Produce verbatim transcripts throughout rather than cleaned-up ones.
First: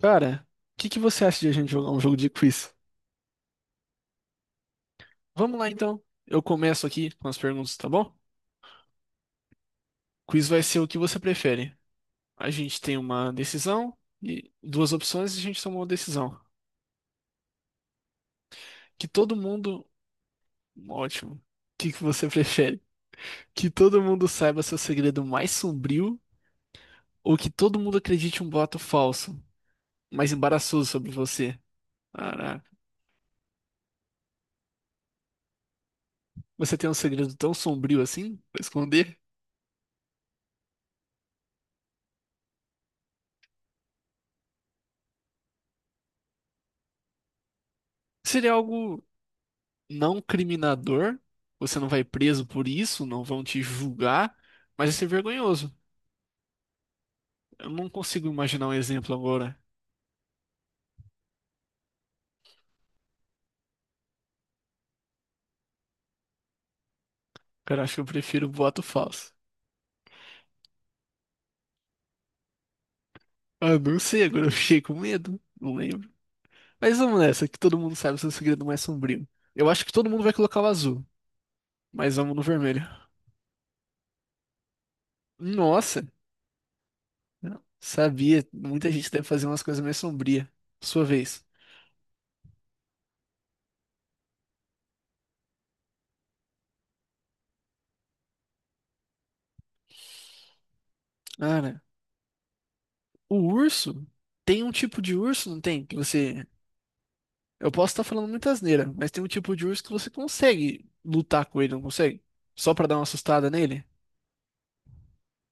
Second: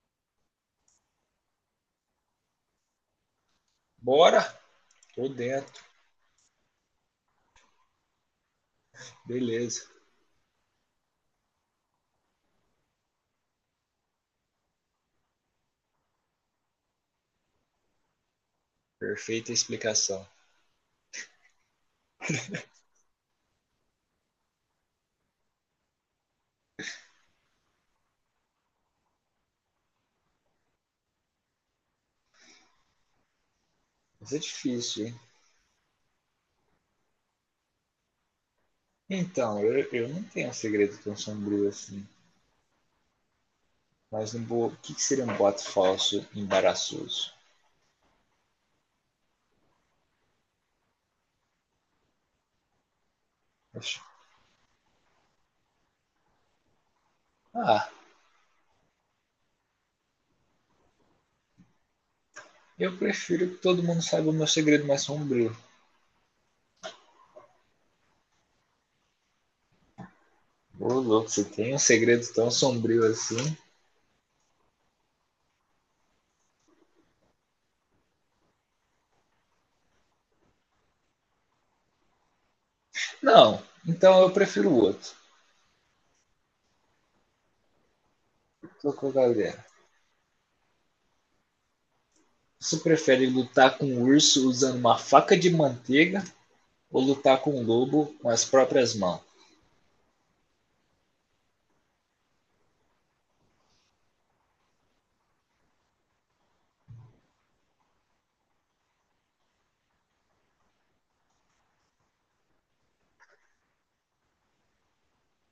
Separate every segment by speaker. Speaker 1: Cara, o que que você acha de a gente jogar um jogo de quiz?
Speaker 2: Bora? Tô
Speaker 1: Vamos lá
Speaker 2: dentro.
Speaker 1: então. Eu começo aqui com as perguntas, tá bom?
Speaker 2: Beleza.
Speaker 1: Quiz vai ser o que você prefere. A gente tem uma decisão e duas opções e a gente toma uma decisão. Que todo
Speaker 2: Perfeita
Speaker 1: mundo.
Speaker 2: explicação.
Speaker 1: Ótimo. O que que você prefere? Que todo mundo saiba seu segredo mais sombrio ou que todo mundo acredite um boato falso, mais embaraçoso sobre você? Caraca.
Speaker 2: Mas é difícil, hein?
Speaker 1: Você tem um segredo tão sombrio assim pra esconder?
Speaker 2: Então, eu, eu não tenho um segredo tão sombrio assim. Mas não vou. O que que seria um boato falso embaraçoso?
Speaker 1: Seria algo não criminador, você não vai preso por isso, não vão te julgar, mas isso é vergonhoso. Eu não
Speaker 2: Ah,
Speaker 1: consigo imaginar um exemplo agora.
Speaker 2: eu prefiro que todo mundo saiba o meu segredo mais sombrio.
Speaker 1: Cara, acho que eu prefiro boato falso.
Speaker 2: Ô, louco, você tem um segredo tão sombrio assim?
Speaker 1: Ah, não sei, agora eu fiquei com medo, não lembro. Mas vamos nessa, que todo mundo sabe o seu segredo mais sombrio. Eu acho que todo mundo vai colocar o azul, mas vamos no vermelho.
Speaker 2: Não, então eu prefiro o outro.
Speaker 1: Nossa, não sabia, muita
Speaker 2: Tô com
Speaker 1: gente
Speaker 2: a
Speaker 1: deve fazer umas
Speaker 2: galera.
Speaker 1: coisas mais sombrias. Sua vez.
Speaker 2: Você prefere lutar com um urso usando uma faca de manteiga ou lutar com um lobo com as próprias mãos?
Speaker 1: Cara, o urso, tem um tipo de urso, não tem? Que você Eu posso estar falando muita asneira, mas tem um tipo de urso que você consegue lutar com ele, não consegue? Só pra dar uma assustada nele?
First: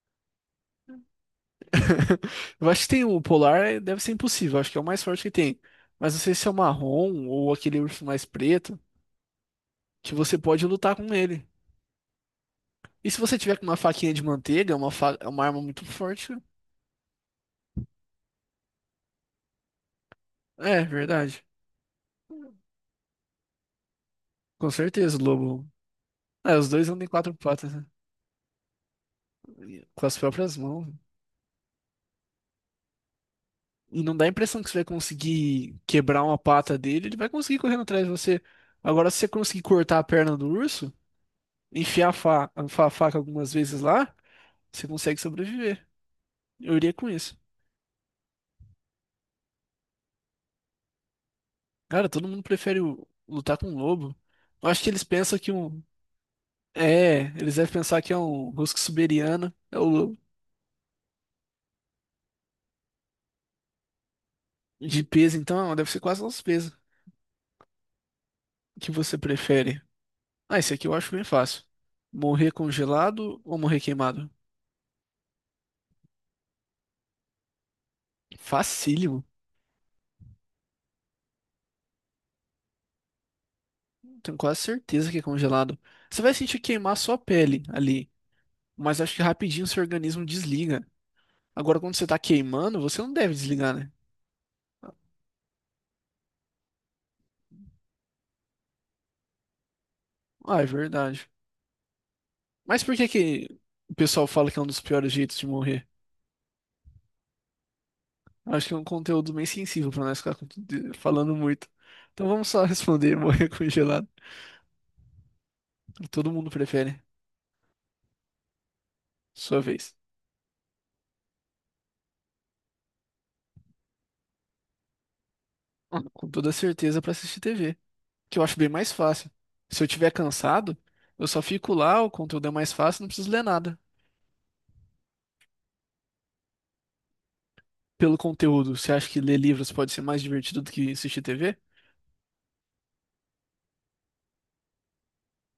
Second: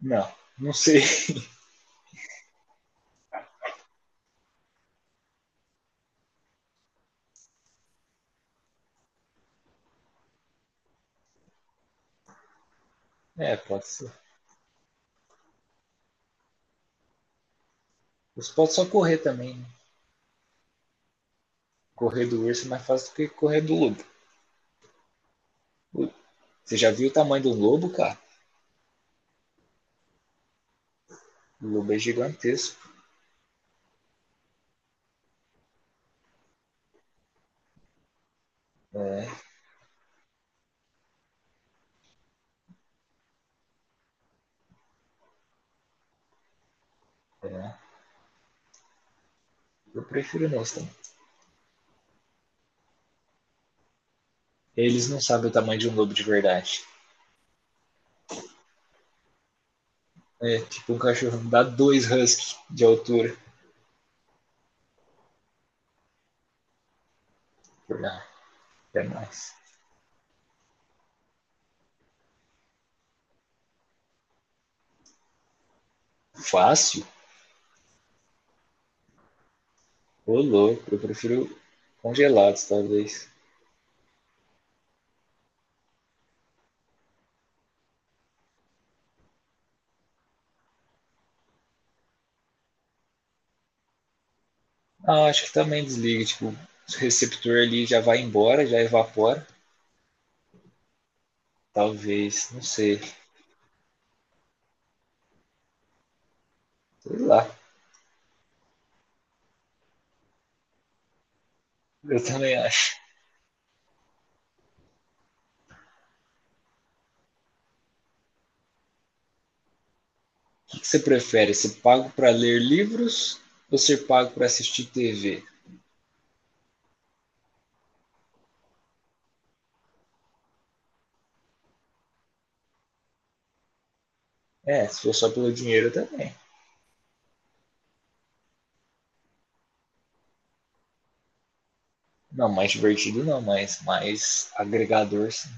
Speaker 2: Não, não sei.
Speaker 1: Eu acho que tem o polar, eh, deve ser impossível, acho que é o mais forte que tem. Mas não sei se é o marrom ou aquele urso mais preto, que você pode lutar com ele. E se você tiver
Speaker 2: É,
Speaker 1: com uma
Speaker 2: pode ser.
Speaker 1: faquinha de manteiga, uma, fa- uma arma muito forte.
Speaker 2: Você pode só correr também, né?
Speaker 1: É, verdade.
Speaker 2: Correr do urso é mais fácil do que correr do lobo.
Speaker 1: Com certeza, o lobo. É, os
Speaker 2: Você
Speaker 1: dois
Speaker 2: já
Speaker 1: andam em
Speaker 2: viu o
Speaker 1: quatro
Speaker 2: tamanho do
Speaker 1: patas, né?
Speaker 2: lobo, cara?
Speaker 1: Com as próprias mãos.
Speaker 2: O lobo é gigantesco.
Speaker 1: E não dá a impressão que você vai conseguir quebrar uma pata dele, ele vai conseguir correndo atrás de você. Agora, se
Speaker 2: É,
Speaker 1: você conseguir cortar a perna do urso, enfiar a, fa- a faca algumas vezes lá, você consegue sobreviver. Eu iria com isso.
Speaker 2: é. Eu prefiro não também.
Speaker 1: Cara, todo mundo prefere o- lutar com um lobo. Eu acho que eles
Speaker 2: Eles não
Speaker 1: pensam
Speaker 2: sabem
Speaker 1: que
Speaker 2: o tamanho
Speaker 1: um.
Speaker 2: de um lobo de verdade.
Speaker 1: É, eles devem pensar que é um husky siberiano, é o lobo.
Speaker 2: É, tipo um cachorro dá dois husky de altura.
Speaker 1: De peso, então, deve ser quase nosso peso.
Speaker 2: Ah,
Speaker 1: O que
Speaker 2: é
Speaker 1: você
Speaker 2: mais.
Speaker 1: prefere? Ah, esse aqui eu acho bem fácil. Morrer congelado ou morrer queimado?
Speaker 2: Fácil?
Speaker 1: Facílimo.
Speaker 2: Ô louco, eu prefiro congelados, talvez.
Speaker 1: Tenho quase certeza que é congelado. Você vai sentir queimar sua pele ali, mas acho que rapidinho seu organismo desliga. Agora, quando você tá queimando, você não deve desligar, né?
Speaker 2: Ah, acho que também desliga, tipo, o receptor ali já vai embora, já evapora.
Speaker 1: Ah, é verdade.
Speaker 2: Talvez, não
Speaker 1: Mas por
Speaker 2: sei.
Speaker 1: que que o pessoal fala que é um dos piores jeitos de morrer?
Speaker 2: Sei lá.
Speaker 1: Acho que é um conteúdo bem sensível pra nós ficar com- de- falando muito.
Speaker 2: Eu
Speaker 1: Então vamos
Speaker 2: também
Speaker 1: só
Speaker 2: acho.
Speaker 1: responder, morrer congelado. Todo mundo prefere. Sua vez.
Speaker 2: O que que você prefere? Ser pago para ler livros ou ser pago para assistir T V?
Speaker 1: Ah, com toda certeza pra assistir T V, que eu acho bem mais fácil. Se eu tiver cansado, eu só fico lá, o conteúdo é mais fácil, não preciso ler nada.
Speaker 2: É, se for só pelo dinheiro também.
Speaker 1: Pelo conteúdo, você acha que ler livros pode ser mais divertido do que assistir T V?
Speaker 2: Não, mais divertido não, mas mais agregador sim.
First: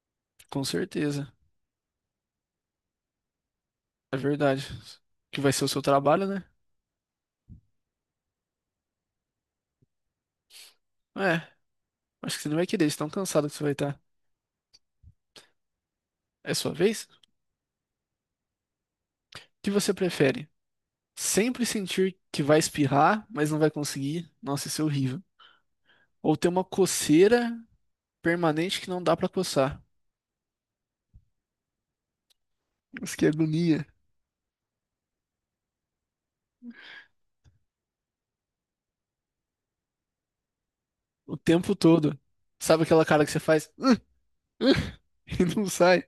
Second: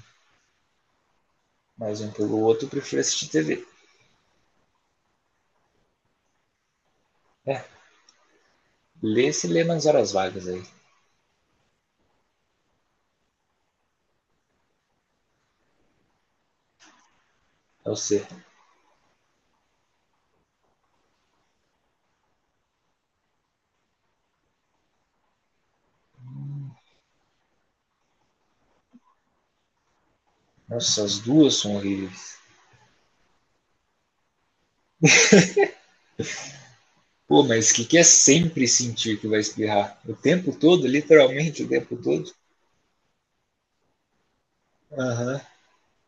Speaker 1: Com certeza,
Speaker 2: Mais um pelo outro, eu prefiro assistir T V.
Speaker 1: é verdade. Que vai ser o seu trabalho, né?
Speaker 2: É, lê se lê nas horas vagas aí.
Speaker 1: É, acho que você não vai querer, de tão cansado que você vai estar. É sua vez? O
Speaker 2: É o C.
Speaker 1: que você prefere? Sempre sentir que vai espirrar, mas não vai conseguir? Nossa, isso é horrível. Ou ter uma coceira permanente que não dá pra coçar?
Speaker 2: Nossa, as duas são horríveis.
Speaker 1: Nossa, que agonia.
Speaker 2: Pô, mas o que, que é sempre sentir que vai espirrar? O tempo todo,
Speaker 1: O
Speaker 2: literalmente o
Speaker 1: tempo
Speaker 2: tempo
Speaker 1: todo.
Speaker 2: todo?
Speaker 1: Sabe aquela cara que você faz
Speaker 2: Aham. Uhum.
Speaker 1: e não sai?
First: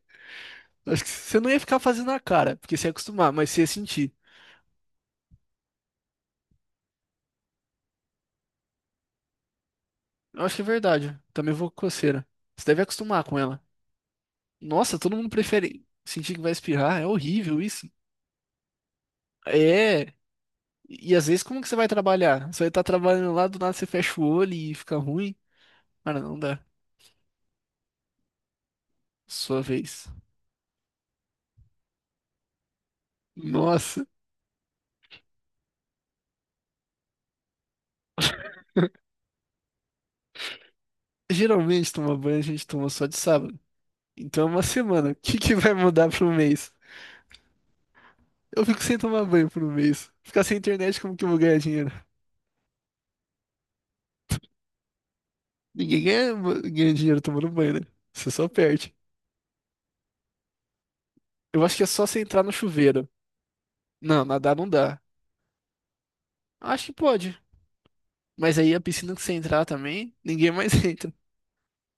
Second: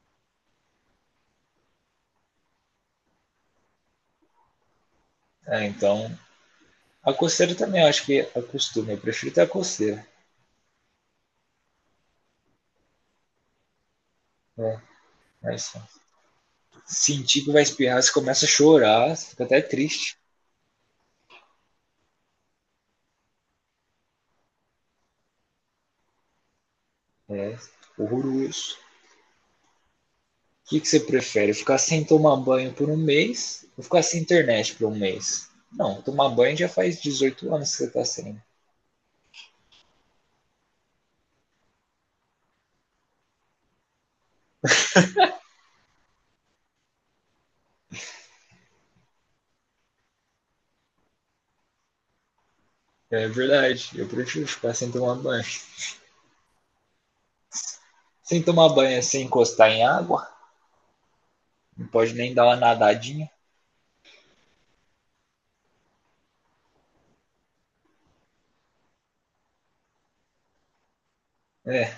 Speaker 1: Acho que você não ia ficar fazendo a cara, porque você ia acostumar, mas você ia sentir.
Speaker 2: É, então. A coceira também, eu acho que acostuma. Eu prefiro ter a coceira.
Speaker 1: Eu acho que é verdade. Também vou com coceira. Você deve acostumar com ela.
Speaker 2: É.
Speaker 1: Nossa, todo mundo
Speaker 2: Mas
Speaker 1: prefere sentir que vai espirrar. É
Speaker 2: sentir que
Speaker 1: horrível
Speaker 2: vai
Speaker 1: isso.
Speaker 2: espirrar, você começa a chorar, você fica até
Speaker 1: É.
Speaker 2: triste.
Speaker 1: E às vezes, como que você vai trabalhar? Você vai estar trabalhando lá, do nada você fecha o olho e fica ruim. Cara, não dá.
Speaker 2: É horroroso.
Speaker 1: Sua vez.
Speaker 2: O que, que você prefere? Ficar sem tomar banho por um mês ou ficar
Speaker 1: Nossa.
Speaker 2: sem internet por um mês? Não, tomar banho já faz dezoito anos que você tá sem.
Speaker 1: Geralmente, tomar banho a gente toma só de sábado. Então é uma semana. O que que vai mudar pro mês? Eu fico sem tomar banho por um mês. Ficar sem internet, como que eu vou ganhar dinheiro?
Speaker 2: É verdade, eu prefiro ficar sem tomar banho.
Speaker 1: Ninguém ganha, ganha dinheiro tomando banho, né? Você
Speaker 2: Sem
Speaker 1: só
Speaker 2: tomar
Speaker 1: perde.
Speaker 2: banho é sem encostar em água,
Speaker 1: Eu acho que é
Speaker 2: não
Speaker 1: só
Speaker 2: pode
Speaker 1: você
Speaker 2: nem
Speaker 1: entrar
Speaker 2: dar
Speaker 1: no
Speaker 2: uma
Speaker 1: chuveiro.
Speaker 2: nadadinha.
Speaker 1: Não, nadar não dá. Acho que pode. Mas aí a piscina que você entrar também, ninguém mais entra.
Speaker 2: É,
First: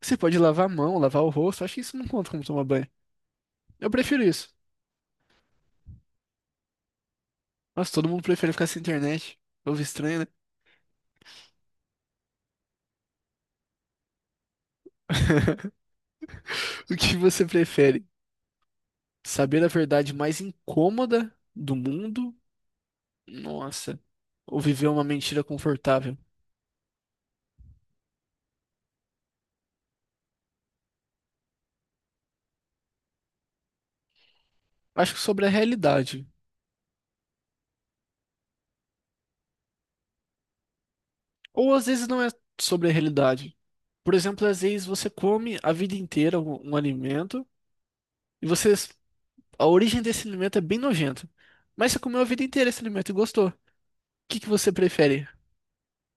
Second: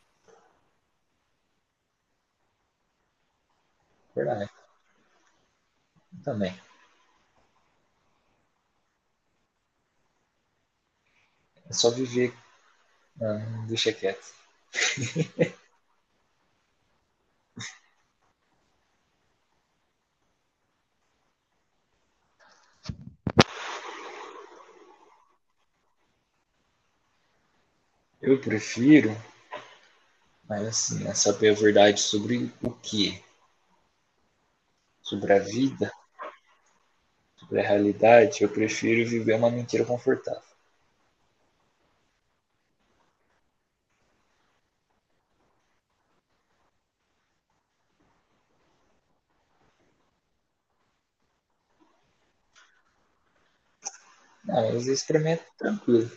Speaker 1: Você pode lavar a mão, lavar o rosto. Acho que isso não conta como tomar banho. Eu prefiro
Speaker 2: verdade,
Speaker 1: isso.
Speaker 2: também.
Speaker 1: Nossa, todo mundo prefere ficar sem internet. Povo estranho, né?
Speaker 2: É só viver. Né? Não, deixa quieto.
Speaker 1: O que você prefere? Saber a verdade mais incômoda do mundo? Nossa. Ou viver uma mentira confortável?
Speaker 2: Eu prefiro, mas assim, é saber a verdade sobre o que?
Speaker 1: Acho que
Speaker 2: Sobre a
Speaker 1: sobre a
Speaker 2: vida,
Speaker 1: realidade.
Speaker 2: da realidade, eu prefiro viver uma mentira confortável.
Speaker 1: Ou às vezes não é sobre a realidade. Por exemplo, às vezes você come a vida inteira um, um alimento e você A origem desse alimento é bem nojenta. Mas você comeu a vida inteira esse alimento e gostou. O que que você
Speaker 2: Não, mas isso pra
Speaker 1: prefere?
Speaker 2: mim é tranquilo.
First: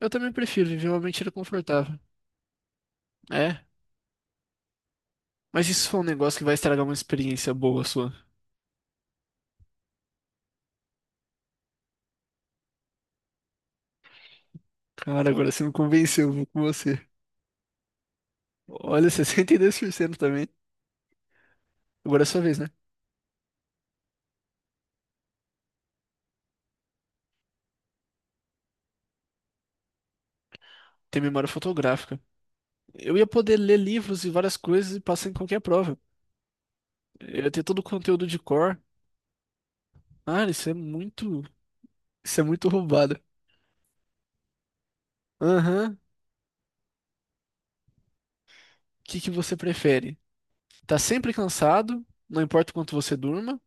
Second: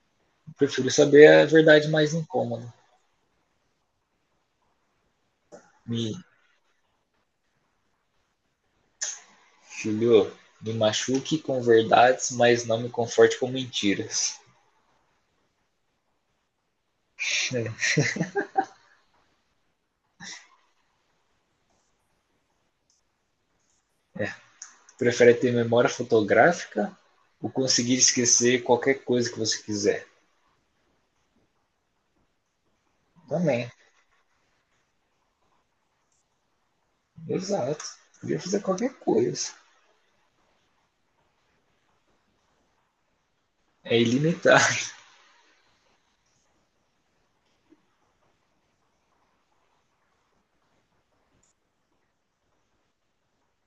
Speaker 1: Eu também
Speaker 2: Eu
Speaker 1: prefiro viver
Speaker 2: prefiro
Speaker 1: uma
Speaker 2: saber
Speaker 1: mentira
Speaker 2: a verdade
Speaker 1: confortável.
Speaker 2: mais incômoda.
Speaker 1: É, mas isso foi um
Speaker 2: Me
Speaker 1: negócio que vai estragar uma experiência boa sua.
Speaker 2: filhou, me machuque com verdades, mas não me conforte com mentiras.
Speaker 1: Cara, agora você me convenceu, vou com você. Olha, sessenta e dois por cento também. Agora é sua vez, né?
Speaker 2: Prefere ter memória fotográfica ou conseguir esquecer qualquer coisa que você quiser?
Speaker 1: Tem memória fotográfica. Eu ia poder
Speaker 2: Também,
Speaker 1: ler livros e várias coisas e passar em qualquer prova. Eu ia ter todo o
Speaker 2: exato.
Speaker 1: conteúdo de
Speaker 2: Podia fazer
Speaker 1: cor.
Speaker 2: qualquer coisa.
Speaker 1: Ah, isso é muito. Isso é muito roubado.
Speaker 2: É ilimitar.
Speaker 1: Aham. O que que você prefere? Tá sempre cansado, não importa o quanto você durma,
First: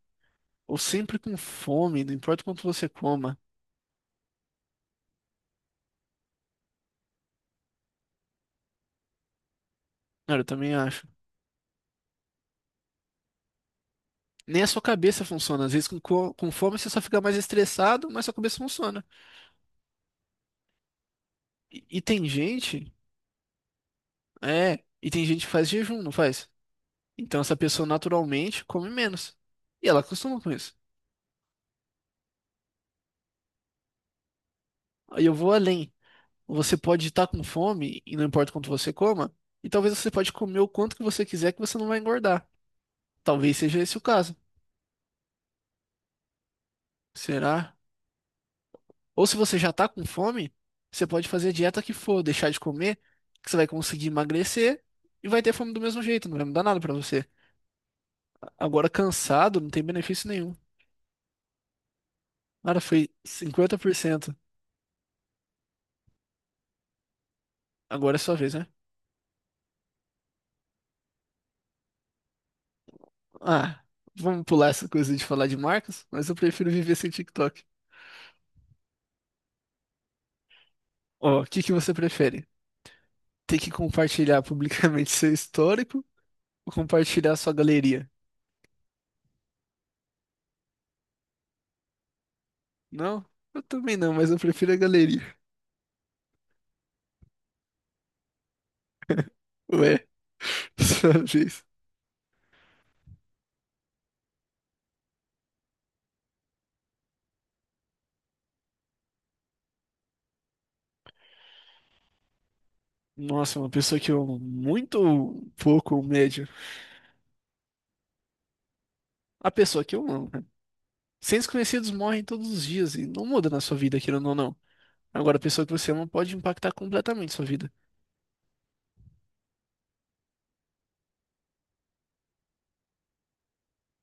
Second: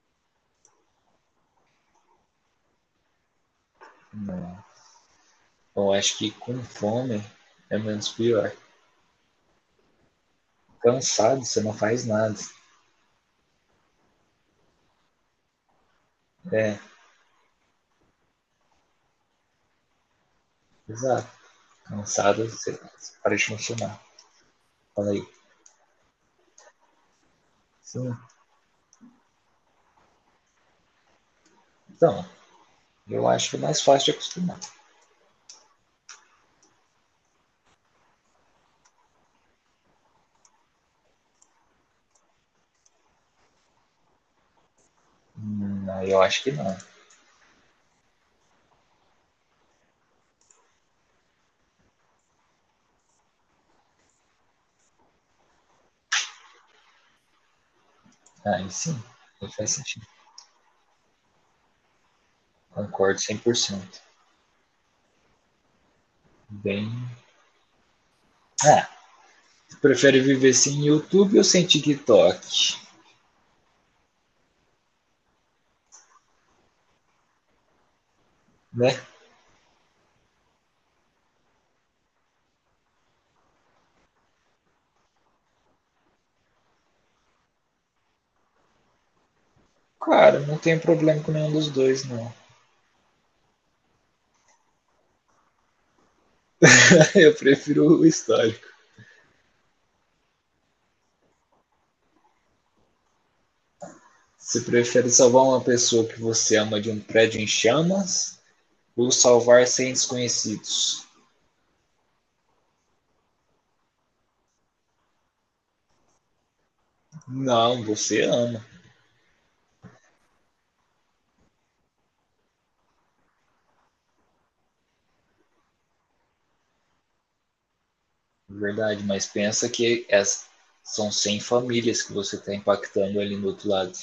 Speaker 1: ou sempre com fome, não importa o quanto você coma.
Speaker 2: Não. Eu acho que com fome é menos pior.
Speaker 1: Cara, eu também acho.
Speaker 2: Cansado, você não faz nada.
Speaker 1: Nem a sua cabeça funciona. Às vezes com, co- com fome
Speaker 2: É,
Speaker 1: você só fica mais estressado, mas sua cabeça funciona.
Speaker 2: exato.
Speaker 1: E, e tem
Speaker 2: Lançado, você
Speaker 1: gente,
Speaker 2: para de funcionar.
Speaker 1: é, e
Speaker 2: Fala aí.
Speaker 1: tem gente que faz jejum, não faz? Então essa pessoa
Speaker 2: Sim.
Speaker 1: naturalmente come menos. E ela acostuma com isso.
Speaker 2: Então, eu acho que é mais fácil de acostumar.
Speaker 1: Aí eu vou além. Você pode estar com fome, e não importa o quanto você coma, e talvez você pode comer o quanto que você quiser que você não vai engordar. Talvez seja esse o caso.
Speaker 2: Hum, eu acho que não.
Speaker 1: Será? Ou se você já tá com fome, você pode fazer a dieta que for, deixar de comer, que você vai conseguir emagrecer e vai ter fome do mesmo jeito, não vai mudar nada pra você.
Speaker 2: Aí
Speaker 1: Agora
Speaker 2: sim, aí
Speaker 1: cansado, não
Speaker 2: faz
Speaker 1: tem
Speaker 2: sentido.
Speaker 1: benefício nenhum. Cara, foi
Speaker 2: Concordo cem por cento.
Speaker 1: cinquenta por cento.
Speaker 2: Bem.
Speaker 1: Agora é sua vez, né?
Speaker 2: Ah, prefere viver sem YouTube ou sem TikTok?
Speaker 1: Ah, vamos pular essa coisa de falar de marcas, mas eu prefiro viver sem TikTok.
Speaker 2: Né?
Speaker 1: Ó, o que que você prefere? Ter que compartilhar publicamente seu histórico ou compartilhar sua galeria?
Speaker 2: Cara, não tem problema com nenhum dos dois, não.
Speaker 1: Não? Eu também não, mas eu prefiro a galeria.
Speaker 2: Eu prefiro o histórico.
Speaker 1: Ué, sua vez.
Speaker 2: Você prefere salvar uma pessoa que você ama de um prédio em chamas ou salvar cem desconhecidos?
Speaker 1: Nossa, uma pessoa que eu amo muito pouco ou médio.
Speaker 2: Não, você ama.
Speaker 1: A pessoa que eu amo, né? Seres conhecidos morrem todos os dias e não muda na sua vida, querendo ou não. Agora, a pessoa que você ama pode impactar completamente sua vida.
Speaker 2: Verdade, mas pensa que es- são cem famílias que você está impactando ali no outro lado.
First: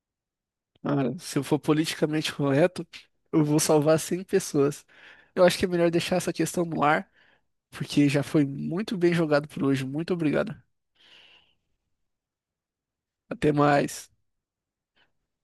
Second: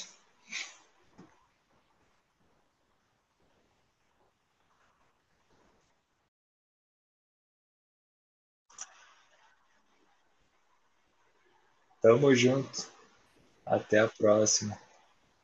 Speaker 1: Cara, se eu for politicamente correto, eu vou salvar cem pessoas. Eu acho que é melhor deixar essa questão no ar, porque já foi muito bem jogado por hoje. Muito obrigado.
Speaker 2: Tamo junto.
Speaker 1: Até
Speaker 2: Até a
Speaker 1: mais.
Speaker 2: próxima.